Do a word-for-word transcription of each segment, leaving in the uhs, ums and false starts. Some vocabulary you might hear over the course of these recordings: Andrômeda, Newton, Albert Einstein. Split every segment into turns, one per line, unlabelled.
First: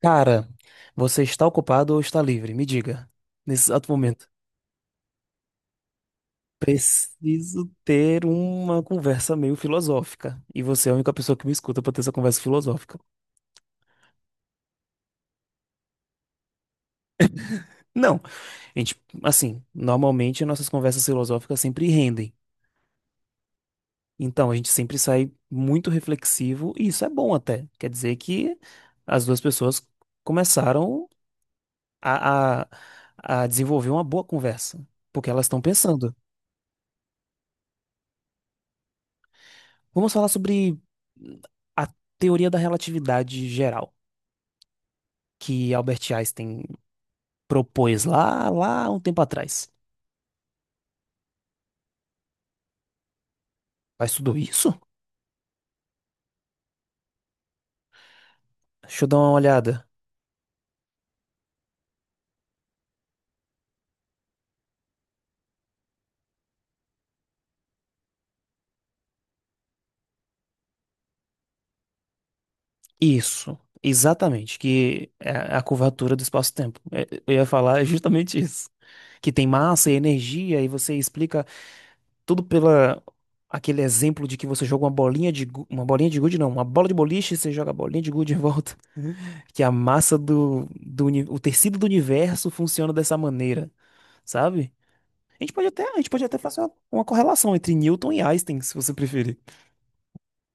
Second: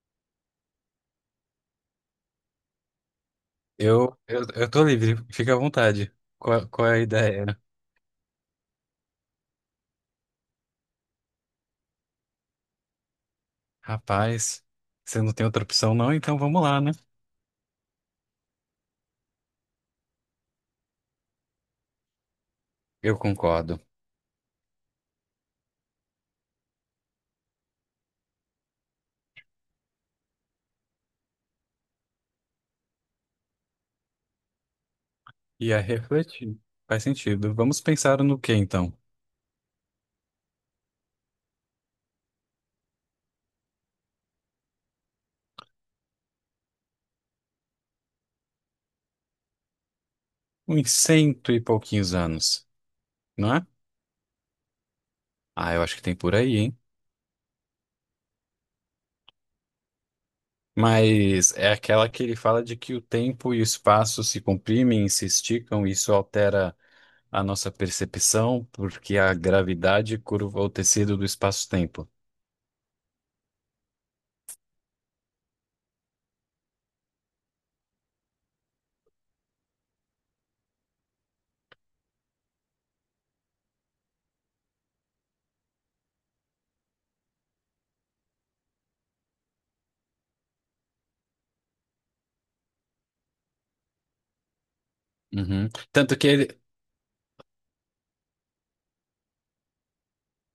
Cara, você está ocupado ou está livre? Me diga, nesse exato
Eu,
momento.
eu, eu tô livre, fica à vontade. Qual, qual é a ideia?
Preciso ter uma conversa meio filosófica. E você é a única pessoa que me escuta para ter essa conversa filosófica.
Rapaz, você não tem outra opção não, então vamos lá, né?
Não, a gente, assim, normalmente nossas conversas filosóficas sempre rendem.
Eu concordo.
Então, a gente sempre sai muito reflexivo, e isso é bom até. Quer dizer que as duas pessoas começaram a, a, a desenvolver uma boa conversa, porque elas estão
E a
pensando.
refletir. Faz sentido. Vamos pensar no que então?
Vamos falar sobre a teoria da relatividade geral que Albert Einstein propôs lá, lá um tempo atrás.
Uns cento e pouquinhos anos, não é?
Faz tudo isso?
Ah, eu acho que tem por aí, hein?
Deixa eu dar uma olhada.
Mas é aquela que ele fala de que o tempo e o espaço se comprimem, se esticam, e isso altera a nossa percepção, porque a gravidade curva o tecido do espaço-tempo.
Isso, exatamente, que é a curvatura do espaço-tempo. É, eu ia falar justamente isso. Que tem massa e energia, e você explica tudo pela aquele exemplo de que você joga uma bolinha de gu- uma bolinha de gude, não, uma bola de boliche, você joga a bolinha de gude em volta. Que a massa do, do uni- o tecido do universo funciona dessa maneira, sabe? A gente pode
Uhum.
até, a gente
Tanto
pode
que
até
ele,
fazer uma, uma correlação entre Newton e Einstein, se você preferir.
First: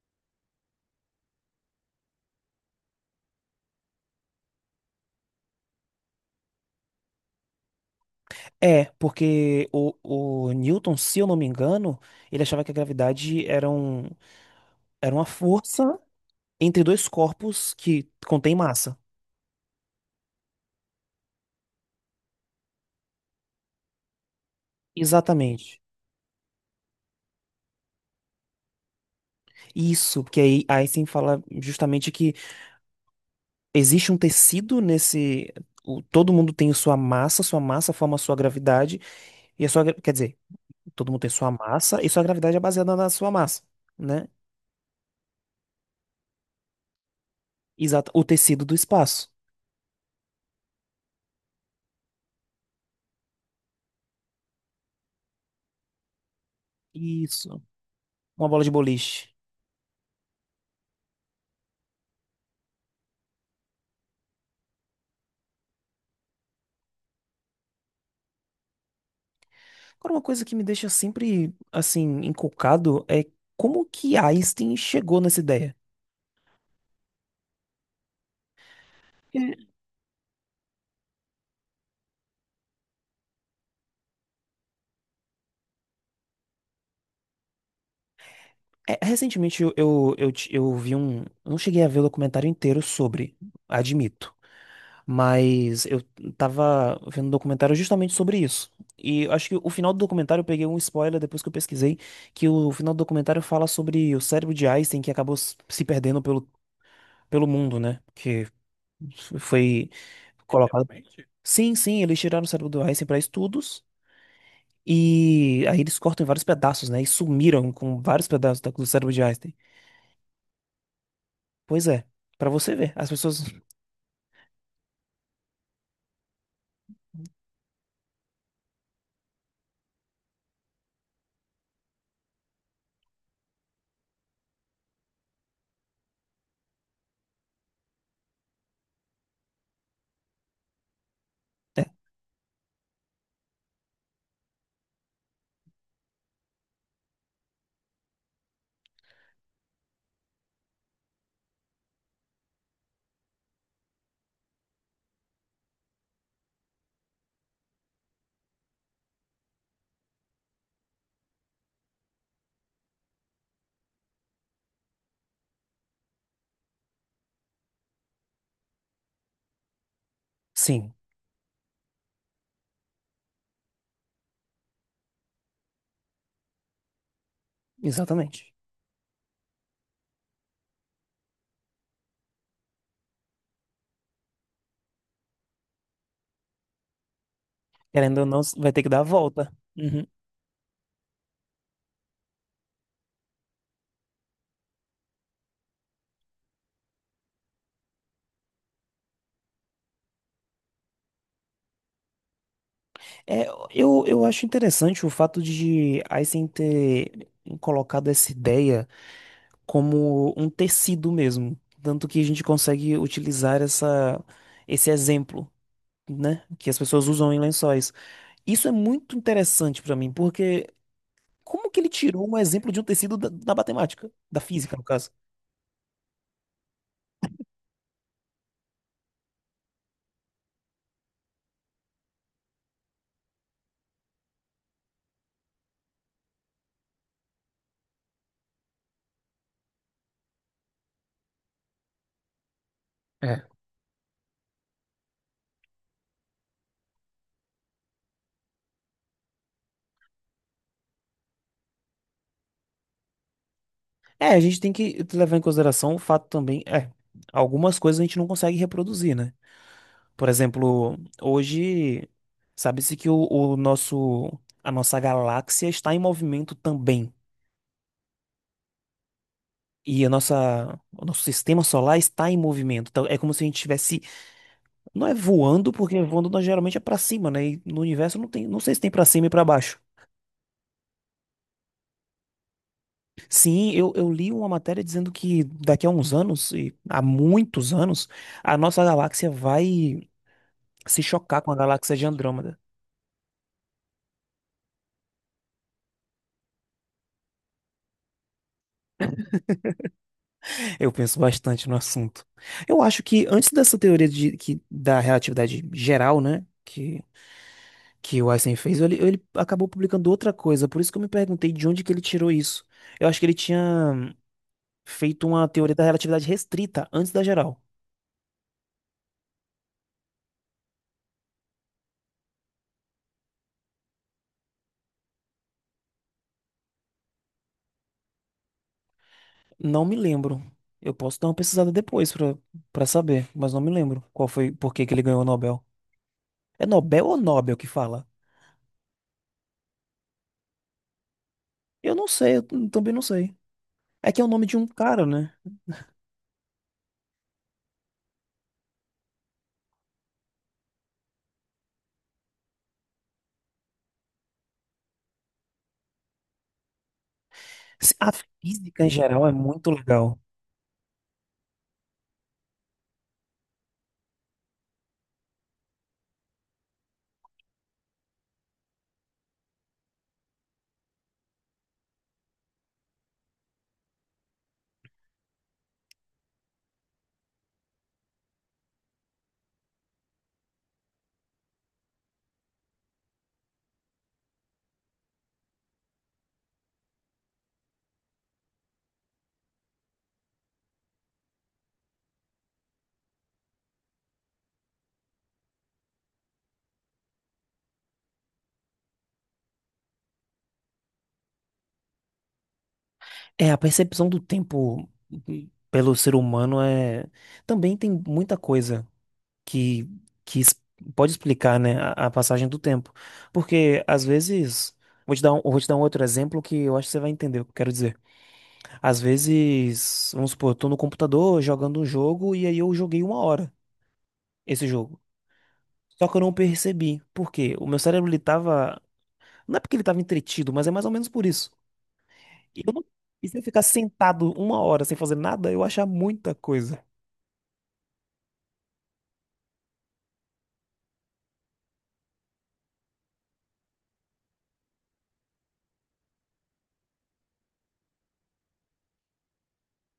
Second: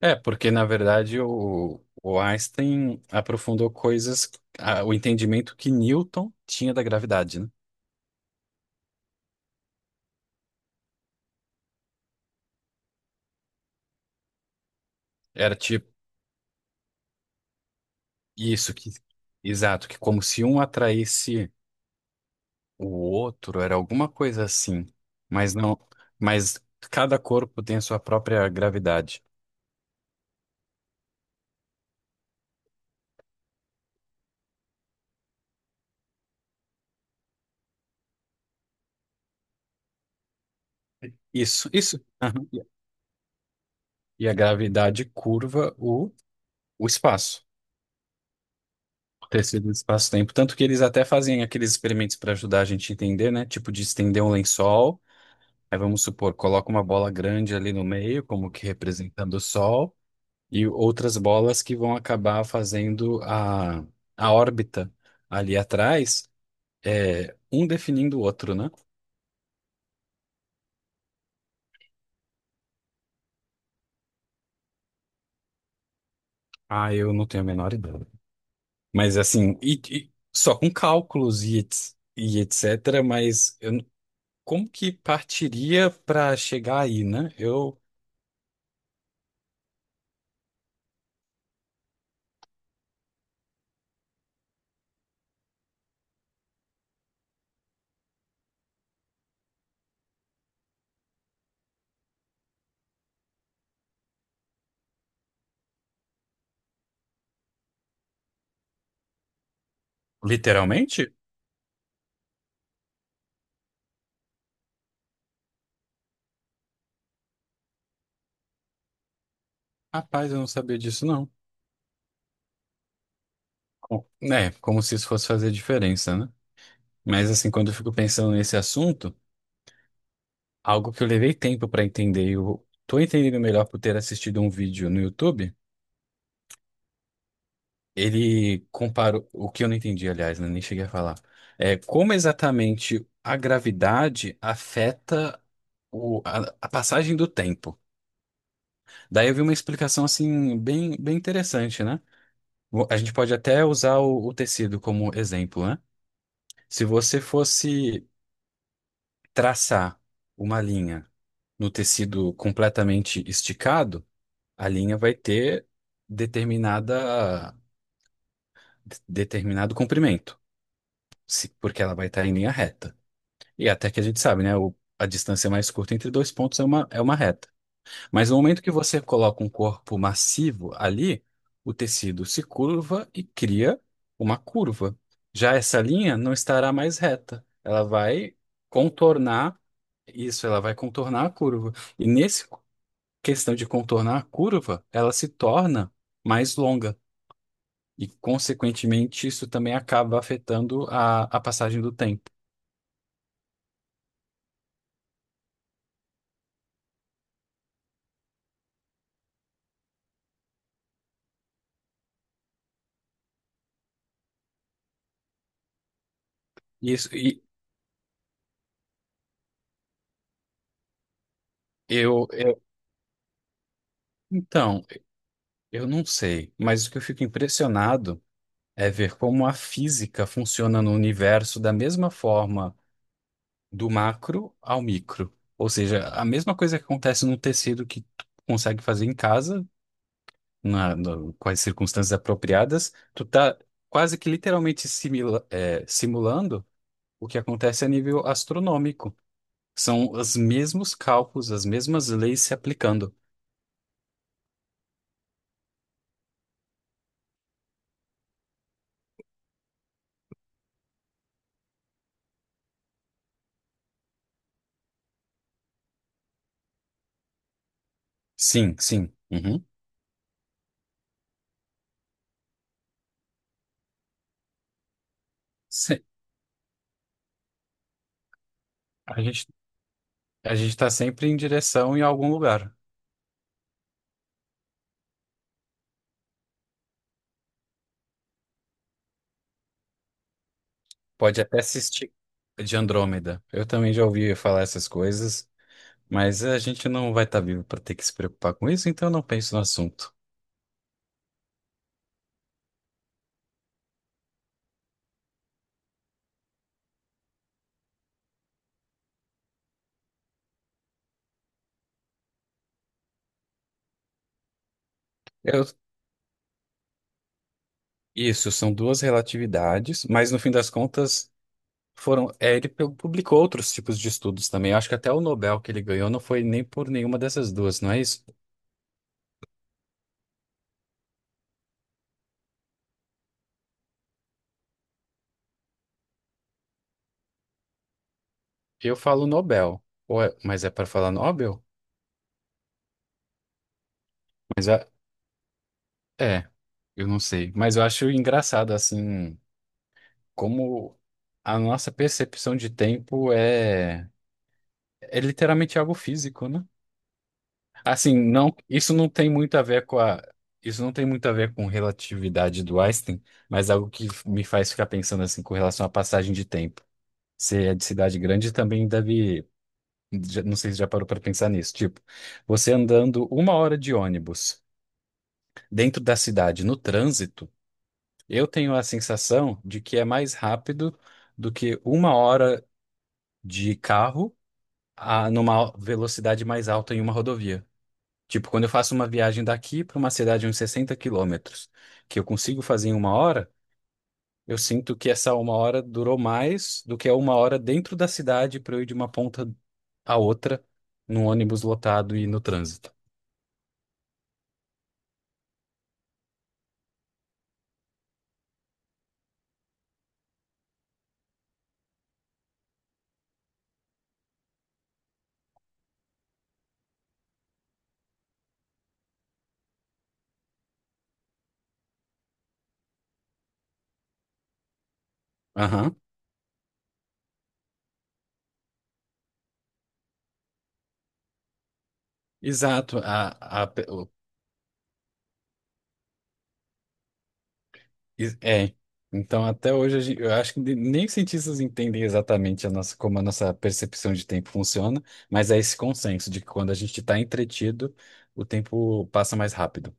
é, porque na verdade o, o Einstein aprofundou coisas, a- o entendimento que Newton tinha da gravidade, né?
É, porque o, o Newton, se eu não me engano, ele achava que a gravidade era, um, era uma
Era tipo
força entre dois corpos que contém
isso que,
massa.
exato, que como se um atraísse o outro, era alguma coisa assim, mas
Exatamente.
não, mas cada corpo tem a sua própria gravidade.
Isso, porque aí Einstein fala justamente que existe um tecido nesse. O- todo mundo tem sua massa, sua massa forma a sua gravidade, e a sua, gra- quer dizer, todo mundo tem sua
Isso,
massa
isso.
e sua
Aham.
gravidade é baseada na sua massa, né?
E a gravidade curva o, o espaço.
Exato. O tecido do
O
espaço.
tecido do espaço-tempo. Tanto que eles até fazem aqueles experimentos para ajudar a gente a entender, né? Tipo de estender um lençol. Aí vamos supor, coloca uma bola grande
Isso.
ali no meio,
Uma
como
bola
que
de boliche.
representando o Sol, e outras bolas que vão acabar fazendo a, a órbita ali atrás, é, um definindo o outro, né?
Agora, uma coisa que me deixa sempre, assim, encucado é como que Einstein chegou nessa ideia.
Ah, eu não tenho a menor ideia. Mas
Porque,
assim, e- e só com cálculos e, ets- e etcétera, mas eu n- como que partiria para chegar aí, né? Eu,
é, recentemente eu, eu, eu, ti- eu vi um. Eu não cheguei a ver o documentário inteiro sobre, admito. Mas eu tava vendo um documentário justamente sobre isso. E acho que o final do documentário eu peguei um spoiler depois que eu pesquisei, que o final do documentário fala sobre o cérebro de Einstein que acabou s- se perdendo pelo, pelo mundo, né? Que f- foi colocado.
literalmente?
Sim, sim, eles tiraram o cérebro do Einstein para estudos e aí eles cortam em vários pedaços, né? E sumiram com vários pedaços da- do cérebro de Einstein.
Rapaz, eu não sabia disso, não.
Pois é, pra você ver, as pessoas.
Com- Né? Como se isso fosse fazer diferença, né? Mas assim, quando eu fico pensando nesse assunto, algo que eu levei tempo para entender, eu tô entendendo melhor por ter assistido um vídeo no YouTube. Ele comparou o que eu não entendi, aliás, né, nem cheguei a falar. É
É,
como exatamente a gravidade afeta o- a, a passagem do tempo. Daí eu vi uma explicação assim bem, bem interessante, né? Vo- A gente pode até usar o, o tecido como exemplo, né? Se você fosse traçar uma linha no tecido completamente esticado, a linha vai ter determinada, de- determinado comprimento,
sim.
se- porque ela vai estar em linha reta. E até que a gente sabe, né? O- a distância mais curta entre dois pontos é uma, é uma reta. Mas no
Exatamente.
momento que você coloca um corpo massivo ali, o tecido se curva e cria uma curva. Já essa linha não estará mais reta. Ela
Querendo ou
vai
não, vai ter que dar a volta.
contornar.
Uhum.
Isso, ela vai contornar a curva. E nesse questão de contornar a curva, ela se torna mais longa. E, consequentemente, isso também acaba afetando a, a passagem do tempo.
É, eu, eu acho interessante o fato de Einstein ter colocado essa ideia como um tecido mesmo. Tanto que a gente consegue utilizar essa, esse exemplo, né? Que as pessoas
Isso,
usam em
e
lençóis. Isso é muito interessante pra mim, porque como que ele
eu,
tirou um
eu,
exemplo de um tecido da, da matemática, da física, no
então,
caso?
eu não sei, mas o que eu fico impressionado é ver como a física funciona no universo da mesma forma do macro ao micro. Ou seja, a mesma coisa que acontece num tecido que tu consegue fazer em casa na, no- com as circunstâncias apropriadas, tu
É.
tá quase que literalmente simila- é, simulando o que acontece a nível astronômico. São os mesmos cálculos, as mesmas leis se aplicando.
É, a gente tem que levar em consideração o fato também, é, algumas coisas a gente não consegue reproduzir, né? Por exemplo, hoje sabe-se que o, o nosso a nossa galáxia está em movimento também.
Sim, sim. Uhum.
E a nossa, o nosso sistema solar está em movimento. Então é como se a gente estivesse, não é voando, porque
Se-
voando nós geralmente é para cima, né? E no universo não tem, não sei se tem para
a
cima e para
gente,
baixo.
a gente está sempre em direção em algum lugar.
Sim, eu, eu li uma matéria dizendo que daqui a uns anos, e há muitos anos, a nossa galáxia vai se
Pode
chocar com a
até
galáxia de
assistir
Andrômeda.
de Andrômeda. Eu também já ouvi falar essas coisas, mas a gente não vai estar vivo para ter que se preocupar com isso, então eu não penso no assunto.
Eu penso bastante no assunto. Eu acho que antes dessa teoria de, que, da relatividade geral, né, que, que o Einstein fez, ele, ele acabou publicando outra coisa. Por isso que eu me perguntei de onde que ele tirou isso. Eu acho que ele tinha feito uma
Eu-
teoria da relatividade restrita antes da geral.
isso, são duas relatividades, mas no fim das contas foram, é, ele pu- publicou outros tipos de estudos também. Eu acho que até o Nobel que ele ganhou não foi nem por nenhuma dessas duas, não é isso?
Não me lembro. Eu posso dar uma pesquisada depois pra para saber, mas não me lembro qual foi, por que que ele ganhou o Nobel. É Nobel ou Nobel que fala?
Eu falo Nobel, ou é- mas é para falar Nobel?
Eu não sei, eu também não sei. É que é o nome de um
Mas é,
cara, né?
é, eu não sei. Mas eu acho engraçado, assim, como a nossa percepção de tempo é, é literalmente algo físico, né?
Se- A
Assim, não,
física em
isso não
geral
tem
é
muito a
muito
ver com
legal.
a, isso não tem muito a ver com relatividade do Einstein, mas algo que me faz ficar pensando, assim, com relação à passagem de tempo. Você é de cidade grande e também deve. já- Não sei se já parou para pensar nisso. Tipo, você andando uma hora de ônibus dentro da cidade, no trânsito, eu tenho a sensação de que é mais rápido do que uma hora de carro a, numa velocidade mais alta em uma rodovia. Tipo, quando eu faço uma viagem daqui para uma cidade de uns sessenta quilômetros, que eu consigo fazer em uma hora. Eu sinto que essa uma hora durou mais do que a uma hora dentro da cidade para eu ir de uma ponta à outra num ônibus lotado e no trânsito.
É, a percepção do tempo uhum, pelo ser humano é. Também tem muita coisa que, que es- pode explicar, né, a, a passagem do tempo. Porque, às vezes. Vou te dar um, vou te dar um outro exemplo que eu acho que você vai entender o que eu quero dizer. Às vezes, vamos supor, eu tô no computador jogando um jogo e aí eu joguei uma hora esse jogo.
Aham.
Só que eu não percebi. Por quê? O meu cérebro, ele tava. Não é porque ele tava entretido, mas é mais ou menos por isso. E eu não-
Exato.
e
A,
se eu ficar
a, pe- o-
sentado uma hora sem fazer nada, eu vou achar muita coisa.
is- é. Então, até hoje, a gen- eu acho que nem os cientistas entendem exatamente a nossa, como a nossa percepção de tempo funciona, mas é esse consenso de que quando a gente está entretido, o tempo passa mais rápido.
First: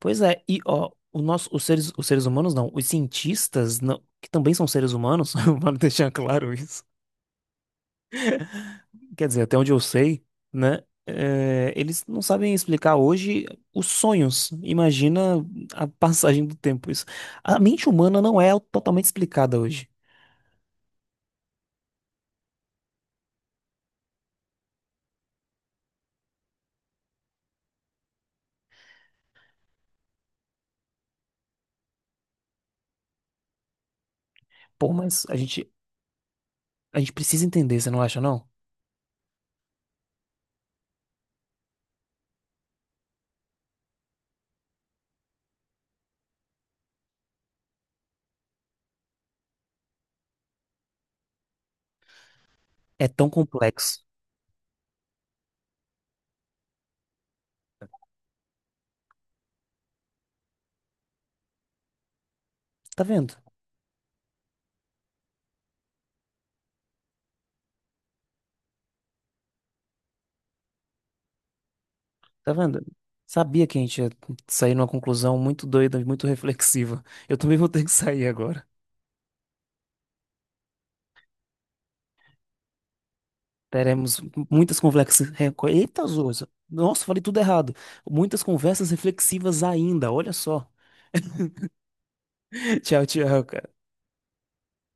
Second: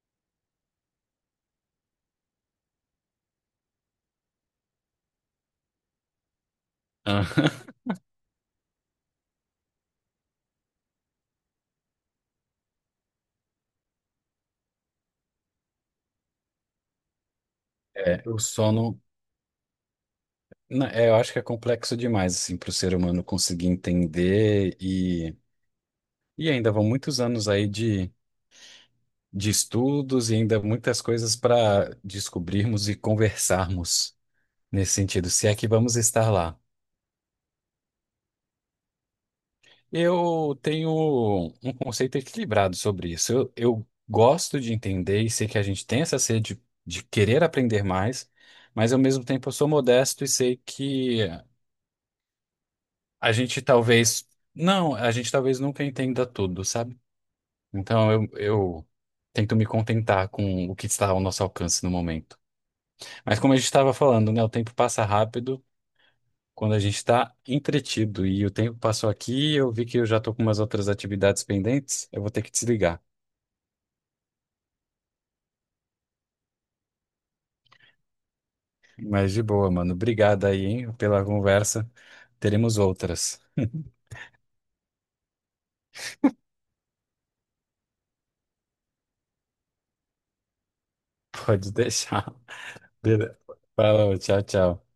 Pois é, e ó, o nosso, os seres, os seres humanos não, os cientistas, não, que também são seres humanos, vale deixar claro isso.
Aham.
Quer dizer, até onde eu sei, né? É, eles não sabem explicar hoje os sonhos. Imagina a passagem do tempo. Isso. A mente humana
É, o
não é
sono,
totalmente explicada hoje.
na- é, eu acho que é complexo demais assim, para o ser humano conseguir entender. E ainda vão muitos anos aí de, de estudos e ainda muitas coisas para descobrirmos e conversarmos
Pô,
nesse
mas
sentido,
a
se é que
gente,
vamos estar lá.
a gente precisa entender, você não acha, não?
Eu tenho um conceito equilibrado sobre isso. Eu, eu gosto de entender e sei que a gente tem essa sede de querer aprender mais, mas ao mesmo tempo eu sou modesto e sei que
É tão
a gente
complexo.
talvez, não, a gente talvez nunca entenda tudo, sabe? Então eu, eu tento me contentar com o que está ao nosso alcance no momento.
Tá vendo?
Mas como a gente estava falando, né? O tempo passa rápido quando a gente está entretido. E o tempo passou aqui, eu vi que eu já estou com umas outras atividades pendentes. Eu vou ter que
Tá vendo?
desligar.
Sabia que a gente ia sair numa conclusão muito doida, muito reflexiva. Eu também vou ter que sair agora.
Mas de boa, mano. Obrigado aí, hein, pela conversa. Teremos outras.
Teremos muitas conversas. Eita, Zoza. Nossa, falei tudo errado. Muitas conversas reflexivas ainda, olha só.
Pode deixar.
Tchau,
Beleza.
tchau, cara.
Falou, tchau, tchau.